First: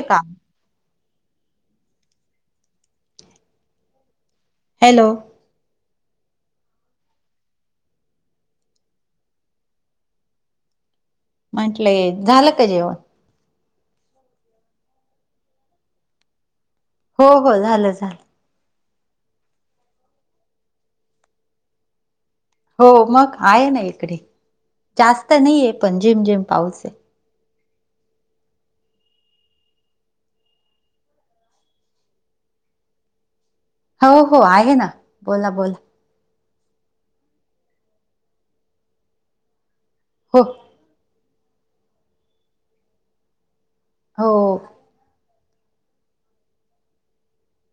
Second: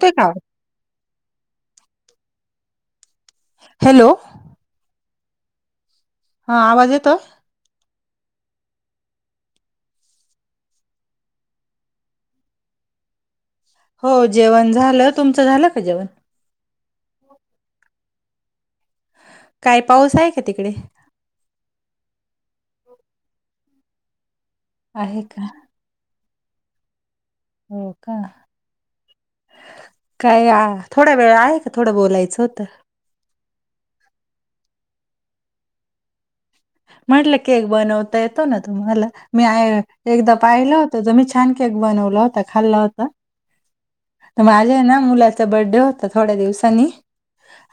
ते का hello! Hello! हां आवाज येतोय? म्हंटलंय झालं का जेवण? हो जेवण झालं. तुमचं झालं का जेवण? हो हो झालं झालं. काय पाऊस आहे का तिकडे? हो मग आहे ना इकडे. आहे जास्त का नाही पण झिम झिम पाऊस आहे. हो का. काय आ थोडा वेळ आहे का? थोडं बोलायचं होतं. हो हो आहे ना बोल ना बोल. म्हटलं केक बनवता येतो ना तुम्हाला? मी आय एकदा हो पाहिलं होत तुम्ही छा छान केक बनवला होता. खाल्ला होता हो तर माझे ना मुलाचा बड्डे हो आता थोड्या दिवसांनी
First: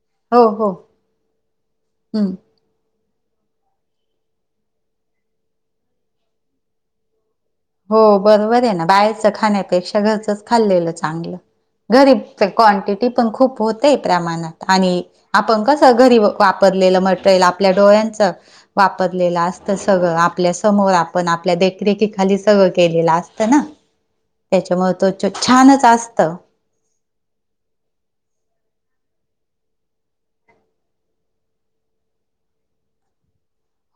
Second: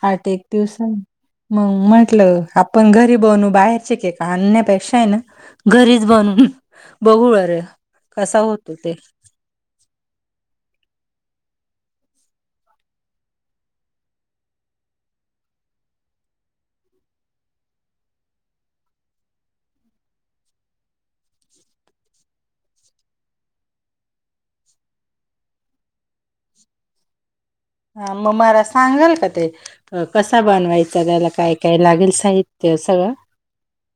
आठ एक हो हो दिवसानी मग हम्म म्हटलं आप पण घरी बनवु बाहेर ठिक का आणण्यापेक्षा ना घरीच बनून बघू बर. हो बरोबर आहे ना बाहेरचं खाण्यापेक्षा घरचंच खाल्लेलं चांगलं. गरीब क्वांटिटी पण खूप होतेय प्रमाणात आणि. आपण कसं घरी वापरलेलं मटेरियल आपल्या डोळ्यांचं. वापरलेलं असत सगळं आपल्या समोर आपण आपल्या देखरेखीखालीच. सगळं केलेलं असतं ना त्याच्यामुळं त्वच छानच असत. हा मग मला सांगाल का ते. अ कसा बनवायचां त्याला काय काय लागेल साहित्य सगळं.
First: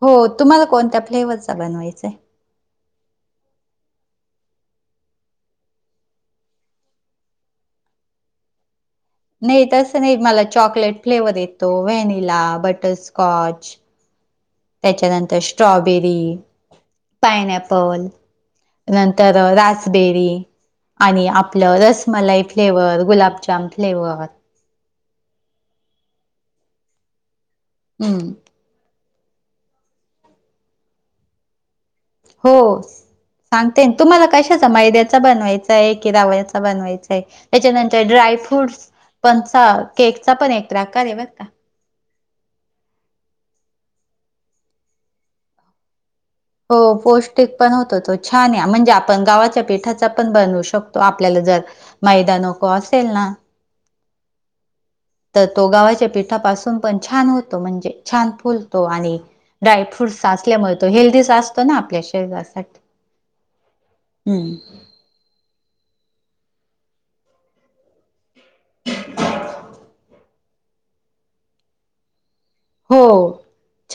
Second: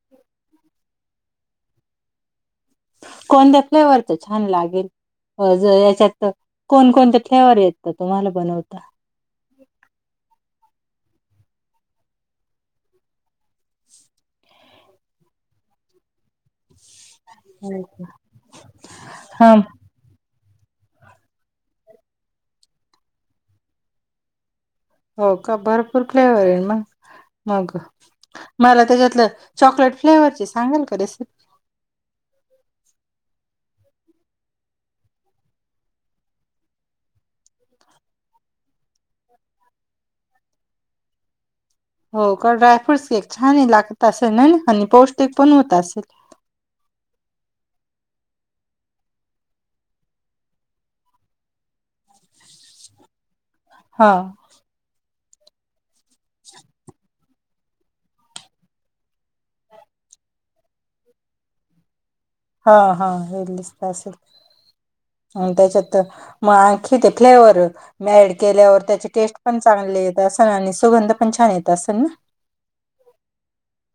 हो तुम्हाला कोणत्या फ्लेवरचा बनवायचं हाय. कोणत्या फ्लेवरच छान लागेल. अ ज याच्यात कोण कोणते प्लेवर येतं तुम्हाला बनवता. नाही तसं नाही मला चॉकलेट फ्लेवर येतो व्हॅनिला बटरस्कॉच. त्याच्यानंतर स्ट्रॉबेरी. पायनॲपल पल नंतर हा रास ''--'' बेरी आणि आपलं रसमलाई फ्लेवर गुलाबजाम फ्लेवर. हो का भरपूर फ्लेवर आहे मग मग. हम्म. मला त्याच्यातलं चॉकलेट फ्लेवरची सांगाल का रेसिपी. हो, सांगते तुम्हाला कशाचा मैद्याचा बनवायचा आहे की रावयाचा बनवायचा आहे. त्याच्यानंतर ड्राय फ्रूट्स पणचा केकचा पण एक प्र आकार आहे बरं का. हो का ड्रायफ्रूट्स केक छान आहे लागत असेल ना हनी पौष्टिक पण होत असेल. हो पौष्टिक पण होतं तो छान आहे. म्हणजे आपण गावाच्या पिठाचा पण बनवू शकतो आपल्याला जर. मैदा नको असेल ना. हा, तर तो गावाच्या पिठापासून पण छान होतो. म्हणजे छान फुलतो आणि. डाय फ्रुट्स असचल्यामुळे तो हेल्दी असतो ना आपल्या शरीरास. हा हा, हे दिसत असेल. त्याच्यात मग आणखी ते फ्लेवर मी ॲड. केल्यावर त्याचे टेस्ट पण चांगले येत असे ना आणि सुगंध पण छान येत असेल ना. हो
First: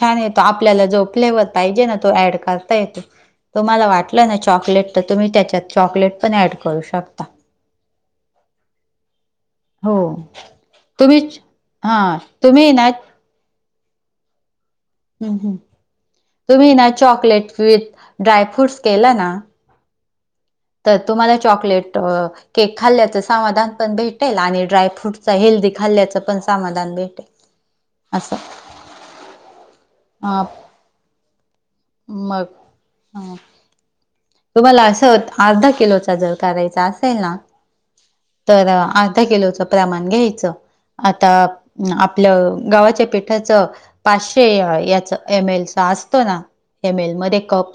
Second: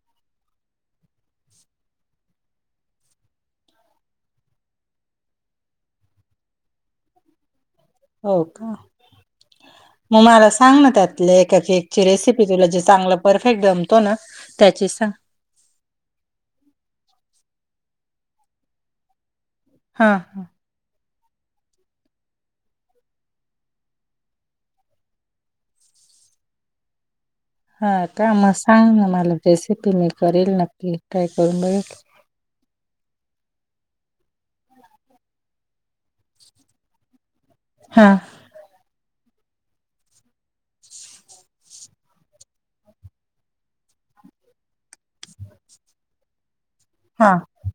छान येतो आपल्याला जो फ्लेवर पाहिजे ना तो ऍड करता येतो. तुम्हाला वाटलं ना चॉकलेट तर तुम्ही त्याच्यात चॉकलेट पण ऍड करू शकता. हो का. हो मग मला सांग ना त्यातले तुम्हीच एका हा केकची रेसिपी तुला तुम्ही जे ना चांगलं. परफेक्ट जमतो ना त्याचेच सांग. ह तुम्ही ना चॉकलेट विथ ड्राय फ्रूट्स केलं ना. हा हा, तर तुम्हाला चॉकलेट. केक खाल्ल्याचं समाधान पण भेटेल आणि ड्रायफ्रूटचा हेल्दी खाल्ल्याचं पण समाधान भेटेल. हा का असं मग सांग ना मला रेसिपी मी अ करेल नक्की ट्राय करून बघेल. मग हा, तुम्हाला असं अर्धा किलो चा जर करायचा असेल ना. हा, तर अर्धा किलोचं प्रमाण घ्यायचं. आता आपलं गावाच्या पिठाच. पाचशे याच एम एलचा असतो ना एम एल हा मध्ये कप.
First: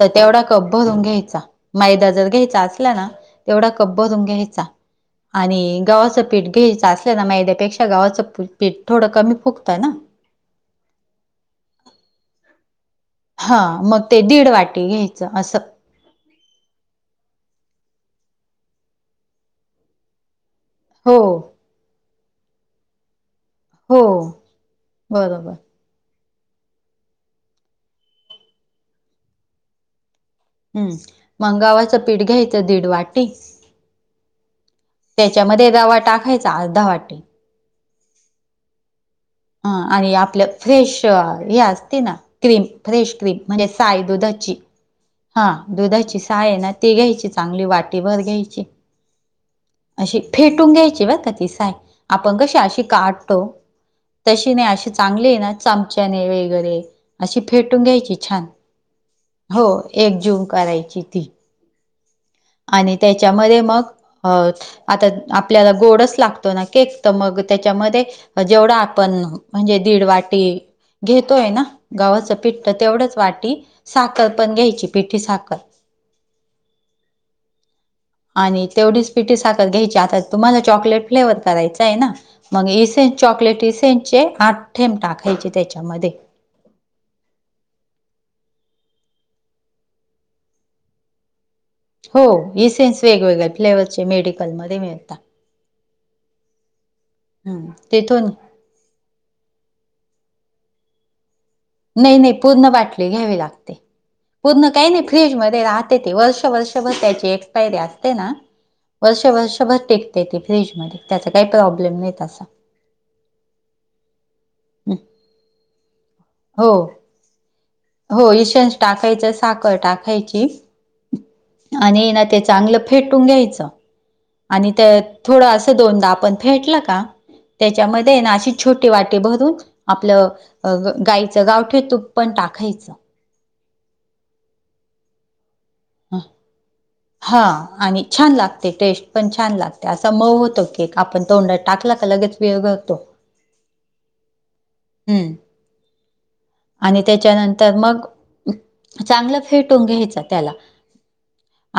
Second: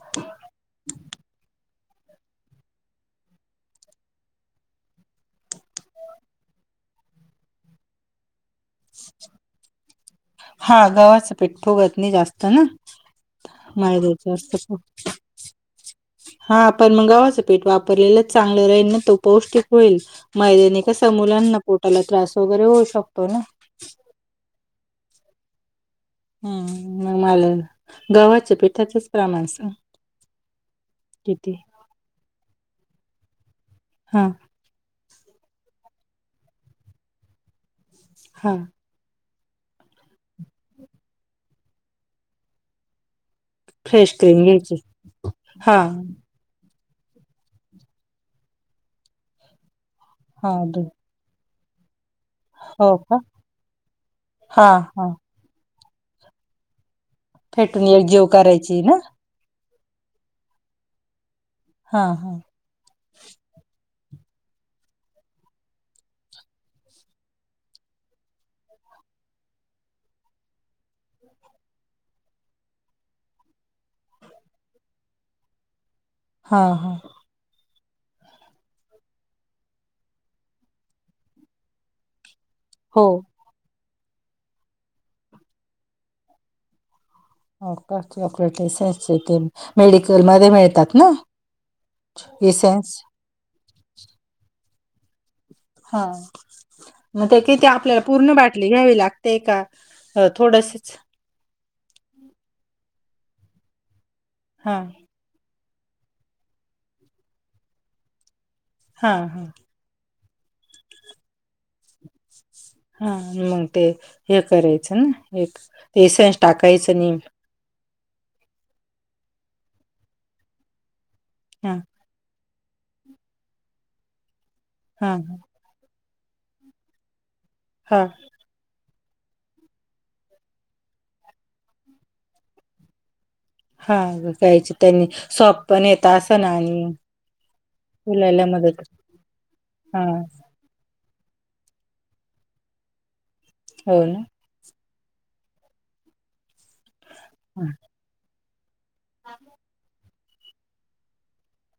तर तेवढा कप भरून घ्यायचा माैदा जर घ्यायचा असला ना तेवढा कप भरून घ्यायचा. आणि गव्हाचं पीठ घ्यायचं असल ना? मैद्यापेक्षा गव्हाचं पीठ थोडं कमी फुगत ना? हां. गव्हाचं पिठ फुगत नाही जास्त ना? हां. मग ते मैद्याच दीड असतं वाटी घ्यायचं असं. हा. पण म गव्हाचं पिठ वापरलेलंच चांगलं राहील. म तो पौष्टिक होईल. मैद्यानी - कस हो मुलांना पोटाला त्रास वगैरे होऊ शकतो ना? हो. बरोबर. हम्. मग मला गव्हाच्या पिठाचच प्रमाण सांग - हम्म. म गव्हाचं पीठ घ्यायचं दीड वाटी. हां. त्याच्यामध्ये रवा टाकाायचा आर्धा वाटी. हां. हं. आणि आपलं फ्रेश हे असते ना? Cream fresh cream. म्हणजे साय दुधाची. ठीक. हां. दुधाची साय ए ना? ती घ्यायची चांगली वाटीभर घ्यायची. अशी हा फेटून द घ्यायची बरं का ती साय. आपण कशी- अशी हो का काहाडतो तशी हा नाही. अशी हा चांगली आहे ना चमच्याने वेगरे- अशी फेटून एक घ्यायची जीव छान. करायची ना हो. एकजीव करायची ती. हा. हा. आणि त्याच्यामध्ये मग अ- आता आपल्याला गोडच लागतो ना केक? तर मग त्याच्यामध्ये- म जेवढ आपण, म्हणजे दीड वाटी- घेतोय ना गव्हाचं पिठ त तेवढंच वाटी साखर पण घ्यायची पिठी साखर. हां. हां. आणि तेवढीच पिठीसाखर घ्यायची. आता तुम्हाला चॉकलेट फ्लेवर करायचाय ना? मग हो इसेेन्स चॉकलेट इसेेन्सचे आठ थेंब टाकायचे त्याच्यामध्ये. हो का? चॉकलेट इसेन्सचे थेंब, मेडिकल मध्ये मिळतात ना? हो. इसेन्स वेगवेगळ्या फ्लेवरचे मेडिकलमध्ये मिळता. हां. म ते किती हम्म, आपल्याला तिथून पूर्ण बाट - -ली घ्यावी लागते का? थोडसच. नाही नाही. पूर्ण बाटली घ्यावी लागते. पूर्ण हा काही नाही- फ्रीज मध्ये राहते ती. वर्ष वर्षभर त्याची एक्सपायरी असते ना? हा वर्ष हा वर्षभर टिकतेे ती फ्रीज मध्ये. त्याचा काही प्रॉब्लेम नाही तसा. हा. मग ते हे हम्म. करायचं ना? एक इसेन्स हो टाकायचं नि- हो. इसेन्स टाकायच. साखर टाकायची. हा आणि ना त्याच - चांगलं फेटून घ्यायचं. आणि त हा थोडं असं दोनदा आपण फेटल का हा त्याच्यामध्ये ना अशी- छोटी वाटी भरून आपलं गाईचं गावठी तूप पण टाकायचं. हां. रुपयाची पन्नी सॉफ्ट पण येत असल आणि- हां. आणि छान फुलायला लागते मदत टेस्ट पण छान लागते. हा असा मऊ होतो के - -क आपण तोंडात टाकला का लगेच विरघळतो. हो ना? हम्म. आणि त्याच्यानंतर मग- चांगलं फेटून घ्यायचं त्याला.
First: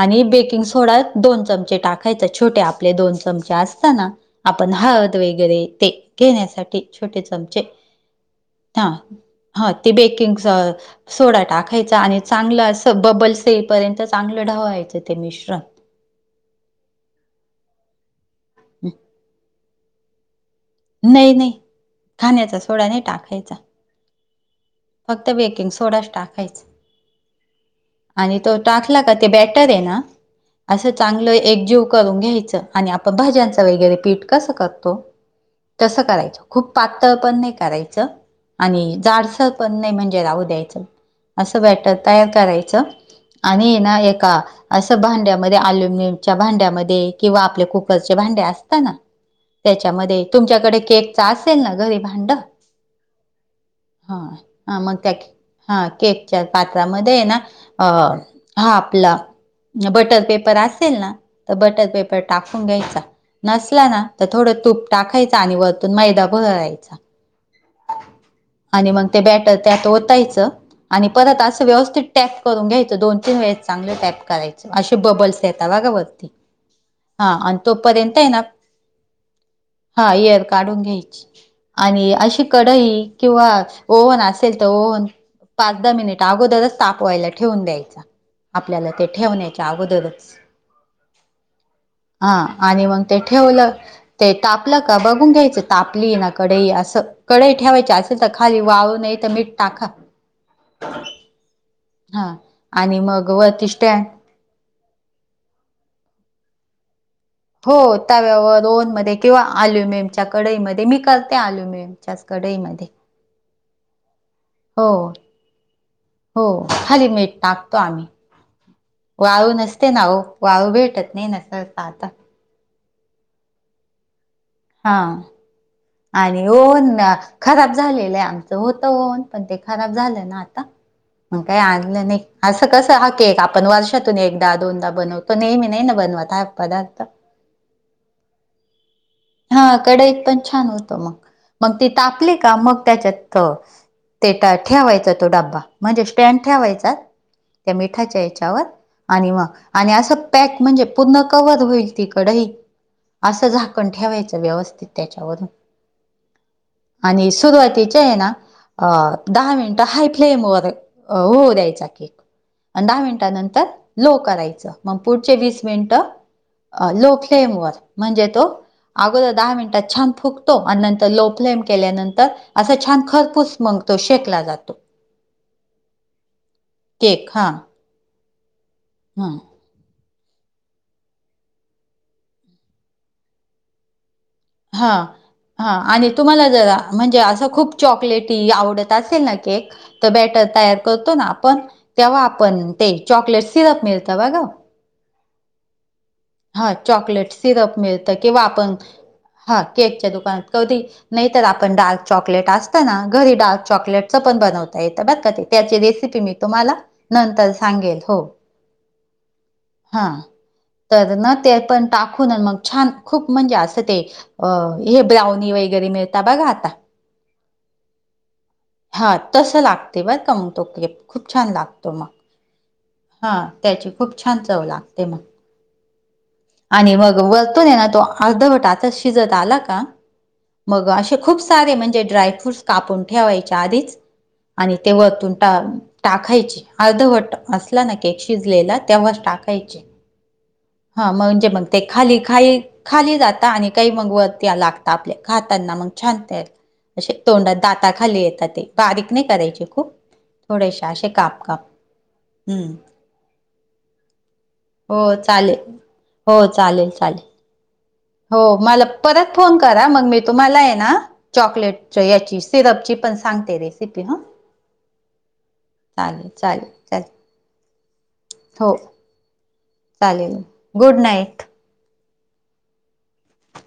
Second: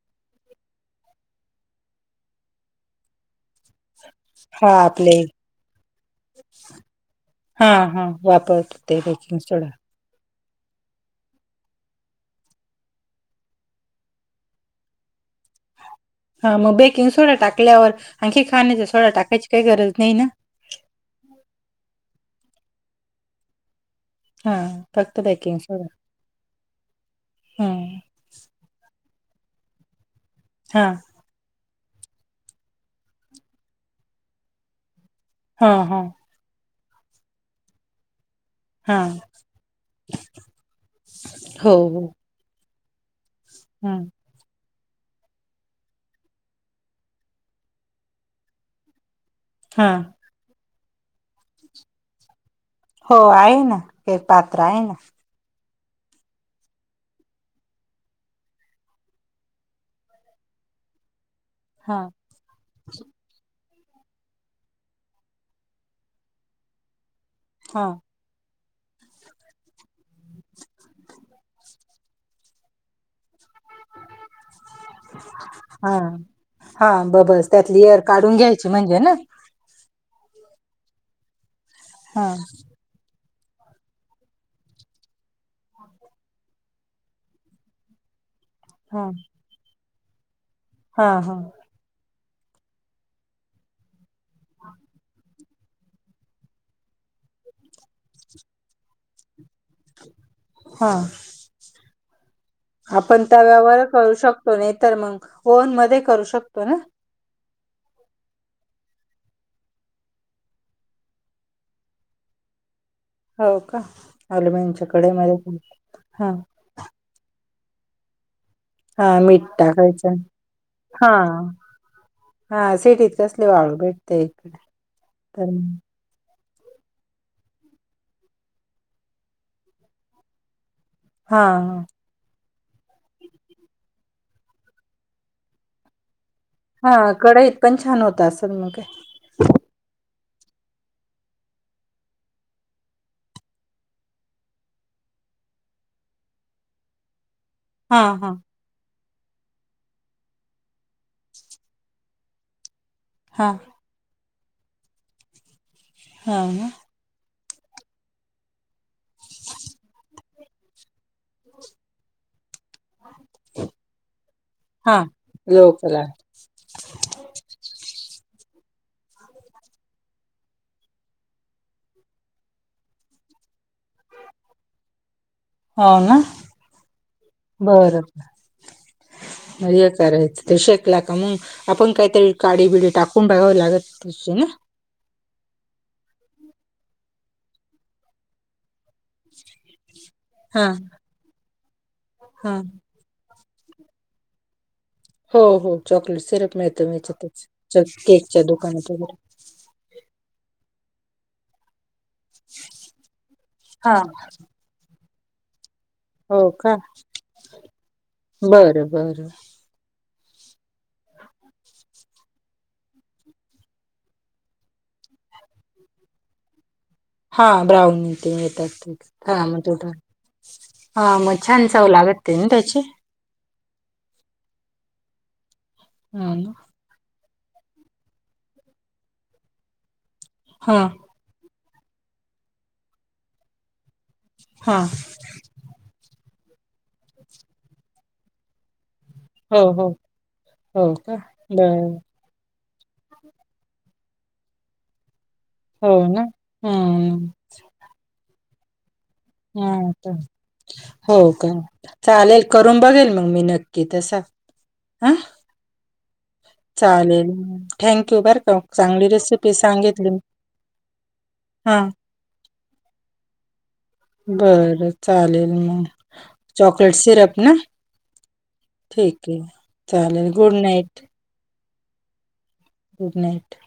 आणि बेकिंग सोडा दोन चमचे टाकायचा. छोटे आपले दोन चमचे असता ना? आपण हा हळद आपले वगैरे ते घेण्यासाठी छोटे चमचे, हा. अच्ा [inaudible] हा ते बेकिंग च सोडा टाकायचा आणि चांगलं अस बबलस येईपर्यंत चांगलं ढावायच ते मिश्रण. हा मग बेकिंग सोडा टाकल्यावर आणखी खाण्याचा सोडा टाकायची काही गरज नाही ना? नाही, नाही खाण्याचा सोडा नाही टाकायचा. फक्त बेकिंग सोडाच टाकायच. हा आणि तो टाकला का ते बेटर आहे ना हा असं चांगलं एकजीव करून घ्यायचं आणि आपण भाज्यांचा वगैरे पीठ कसं करतो. हा तस हा करायच खूप पातळ पण नाही करायच आणि हा जाडसर पण नाही म्हणजे राहू द्यायच अस हो बॅटर हो तयार करायचं आणि ये हा ना एका अस भांड्यामध्ये अल्युमिनियमच्या भांड्यामध्ये किंवा आपल्या कुकरचे भांडे असता ना हा त्याच्यामध्ये तुमच्याकडे केकच असेल ना घरी भांड? हो आहे ना हे पात्र आहे ना. हा केकच्या पात्रामध्ये ना अ हा आपला बटर पेपर असेल ना तर बटर हा पेपर टाकून घ्यायचा नसला ना तर थोडं तूप टाकायचा आणि वरतून मैदा भुरळायचा‌. हां. आणि मग ते बॅटर त्यात होतायच आणि परत असं व्यवस्थित टॅक करून घ्यायचं दोन, तीन वेळेस चांगलं टॅक करायचं असे बबल्स येता बगा हा वरती हा आणि तोपर्यंत आहे ना ची म्हणजे न. हा एयर काढून घ्यायची आणि हा अशी कढई किंवा ओव्हन असेल तर ओव्हन. पाच, दहा मिनिट अगोदरच तापवायला ठेवून द्यायचं आपल्याला ते ठेवण्याच्या अगोदरच हां हा. हा आणि मग ते ठेवलं ते ताप तापल का बघून घ्यायचं तापली ये ना कढई असं कढई ठेवायची असेल तर खाली वाळू नाही तर मीठ टाका हा हां आपण तव्यावर करू शकतो नाही तर मग ओव्हन मध्ये करू शकतो ना? हो तव्यावर ओव्हनमध्ये किंवा अल्युमियमच्या कढईमध्ये मी करते अल्युमिय च्याच कढाईमध्ये. हो का ॲल्युमिनियमच्या कढई मध्ये. हो खाली मीठ टाकतो आम्ही. हा मीठ वाळू नसते ना टाकायचं हो वाळू भेटत हा नाही ना सहसा आता. हा सिटीत कसली वाळू भेटते. हां. तर मग [inaudible] आणि ओव्हन म्या खराब झालेलं आहे आमचं होतं ओव्हन पण ते खराब झालं ना आता. मग हा काय आणलं नाही. असं कस हा केक आपण वर्षातून एकदा दोनदा बनवतो नेहमी नाही ना बनवत हा हा पदार्थ कडईत पण छान होत असलं मग काय. हा कडईत पण छान होतो मग मग ती तापली का मग त्याच्यातथ. ते ता ठेवायचा तो डब्बा म्हणजे स्टँड ठेवायचा त्या हा मिठाच्या हा याच्यावर. आणि मग आणि असं पॅक म्हणजे पुर्ण कव्हर होईल ती कढई असं हा. झा ''--'' पण ठेवायचं व्यवस्थित त्याच्यावरून. ''हां'' आणि सुरुवातीचे ये ना अ दहा मिनिटं हाय फ्लेम वर. अ होऊ द्यायचा केक. आणि दहा मिनिटानंतर लो करायचं मग हा पुढचे वीस लोकला मिनिटं. अ लो फ्लेम वर म्हणजे तो. अगोदर दहा मिनिटात छान फुगतो आणि नंतर लो फ्लेम केल्यानंतर. असं छान खरपूस मग तो शेकला जातो. हो ना केक हां बर. हां मग हे करायचं तो शेकला का मग आपण काहीतरी काडी बिडी टाकून बघावं लागत. तशी ना. ''हां'' हा आणि तुम्हाला जरा म्हणजे असं खूप चॉकलेटी आवडत असेल ना केक. तर बॅटर हा तयार करतो ना आपण तेव्हा हा आपण ते चॉकलेट सिरप मिळतं बगाव. हो हो चॉकलेट सिरप हा मिळत चॉकलेट याच्यातच सिरप मिळतं किंवा केकच्या आपण दुकानात गेल्यावर. हा केकच्या दुकानात कधी नाही तर आपण डार्क. चॉकलेट असतना घरी डार्क हा चॉकलेट चं पण बनवता येतं बर का ते त्याचे रेसपि. की हो तुम्हाला का नंतर सांगेल हो. बरं बरं. हा तर न ते पण टाकून मग छान खूप म्हणजे असं ते. अ हे ब्राऊनी वगैरे मिळता बघा आता. हां ब्राऊनी ते येतात. मिक्स हा तसं मग तोटा लागते बरं का मग तो क्रेप हा खूप मग छान चव लागतो मग लागती ना त्याची. हा त्याची खूप छान चव लागते मग. हा ना. आणि मग वरतून हे ना तो अर्धवटाचा शिजत आला का. हा मग असे खूप सारे म्हणजे ड्रायफ्रूट्स कापून ठेवायचे आधीच. आणि हा ते वरतून टाक ''--'' टाकायची अर्धवट असला ना केक शिजलेला तेव्हा टाक ''--'' हो हो, हो हा का म्हणजे मग ते बर खाली खाई खाली जाता आणि काही मग वर लागता. आपल्या खाताना मग हो छान ना ते असे हम्म तोंडात दाता खाली येतात ते. बारीक नाही करायची खूप. हा थोडेसे असे हो काप का काप चालेल हम्म करून बघेल मग मी नक्की तसा. हो हा चालेल. चालेल. थँक्यू बरं हो का मला चांगली परत रेसिपी फोन करा मग सांगितली मी तुम्हाला आहे ना हां. चॉकलेट याची सिरपची पण सांगते रेसिपी हां बर चालेल मग चालेल च चालेल ''--'' चालेल कडसिरप ना. हो, ठीक आहे चालेल गुड नाईट. Good night.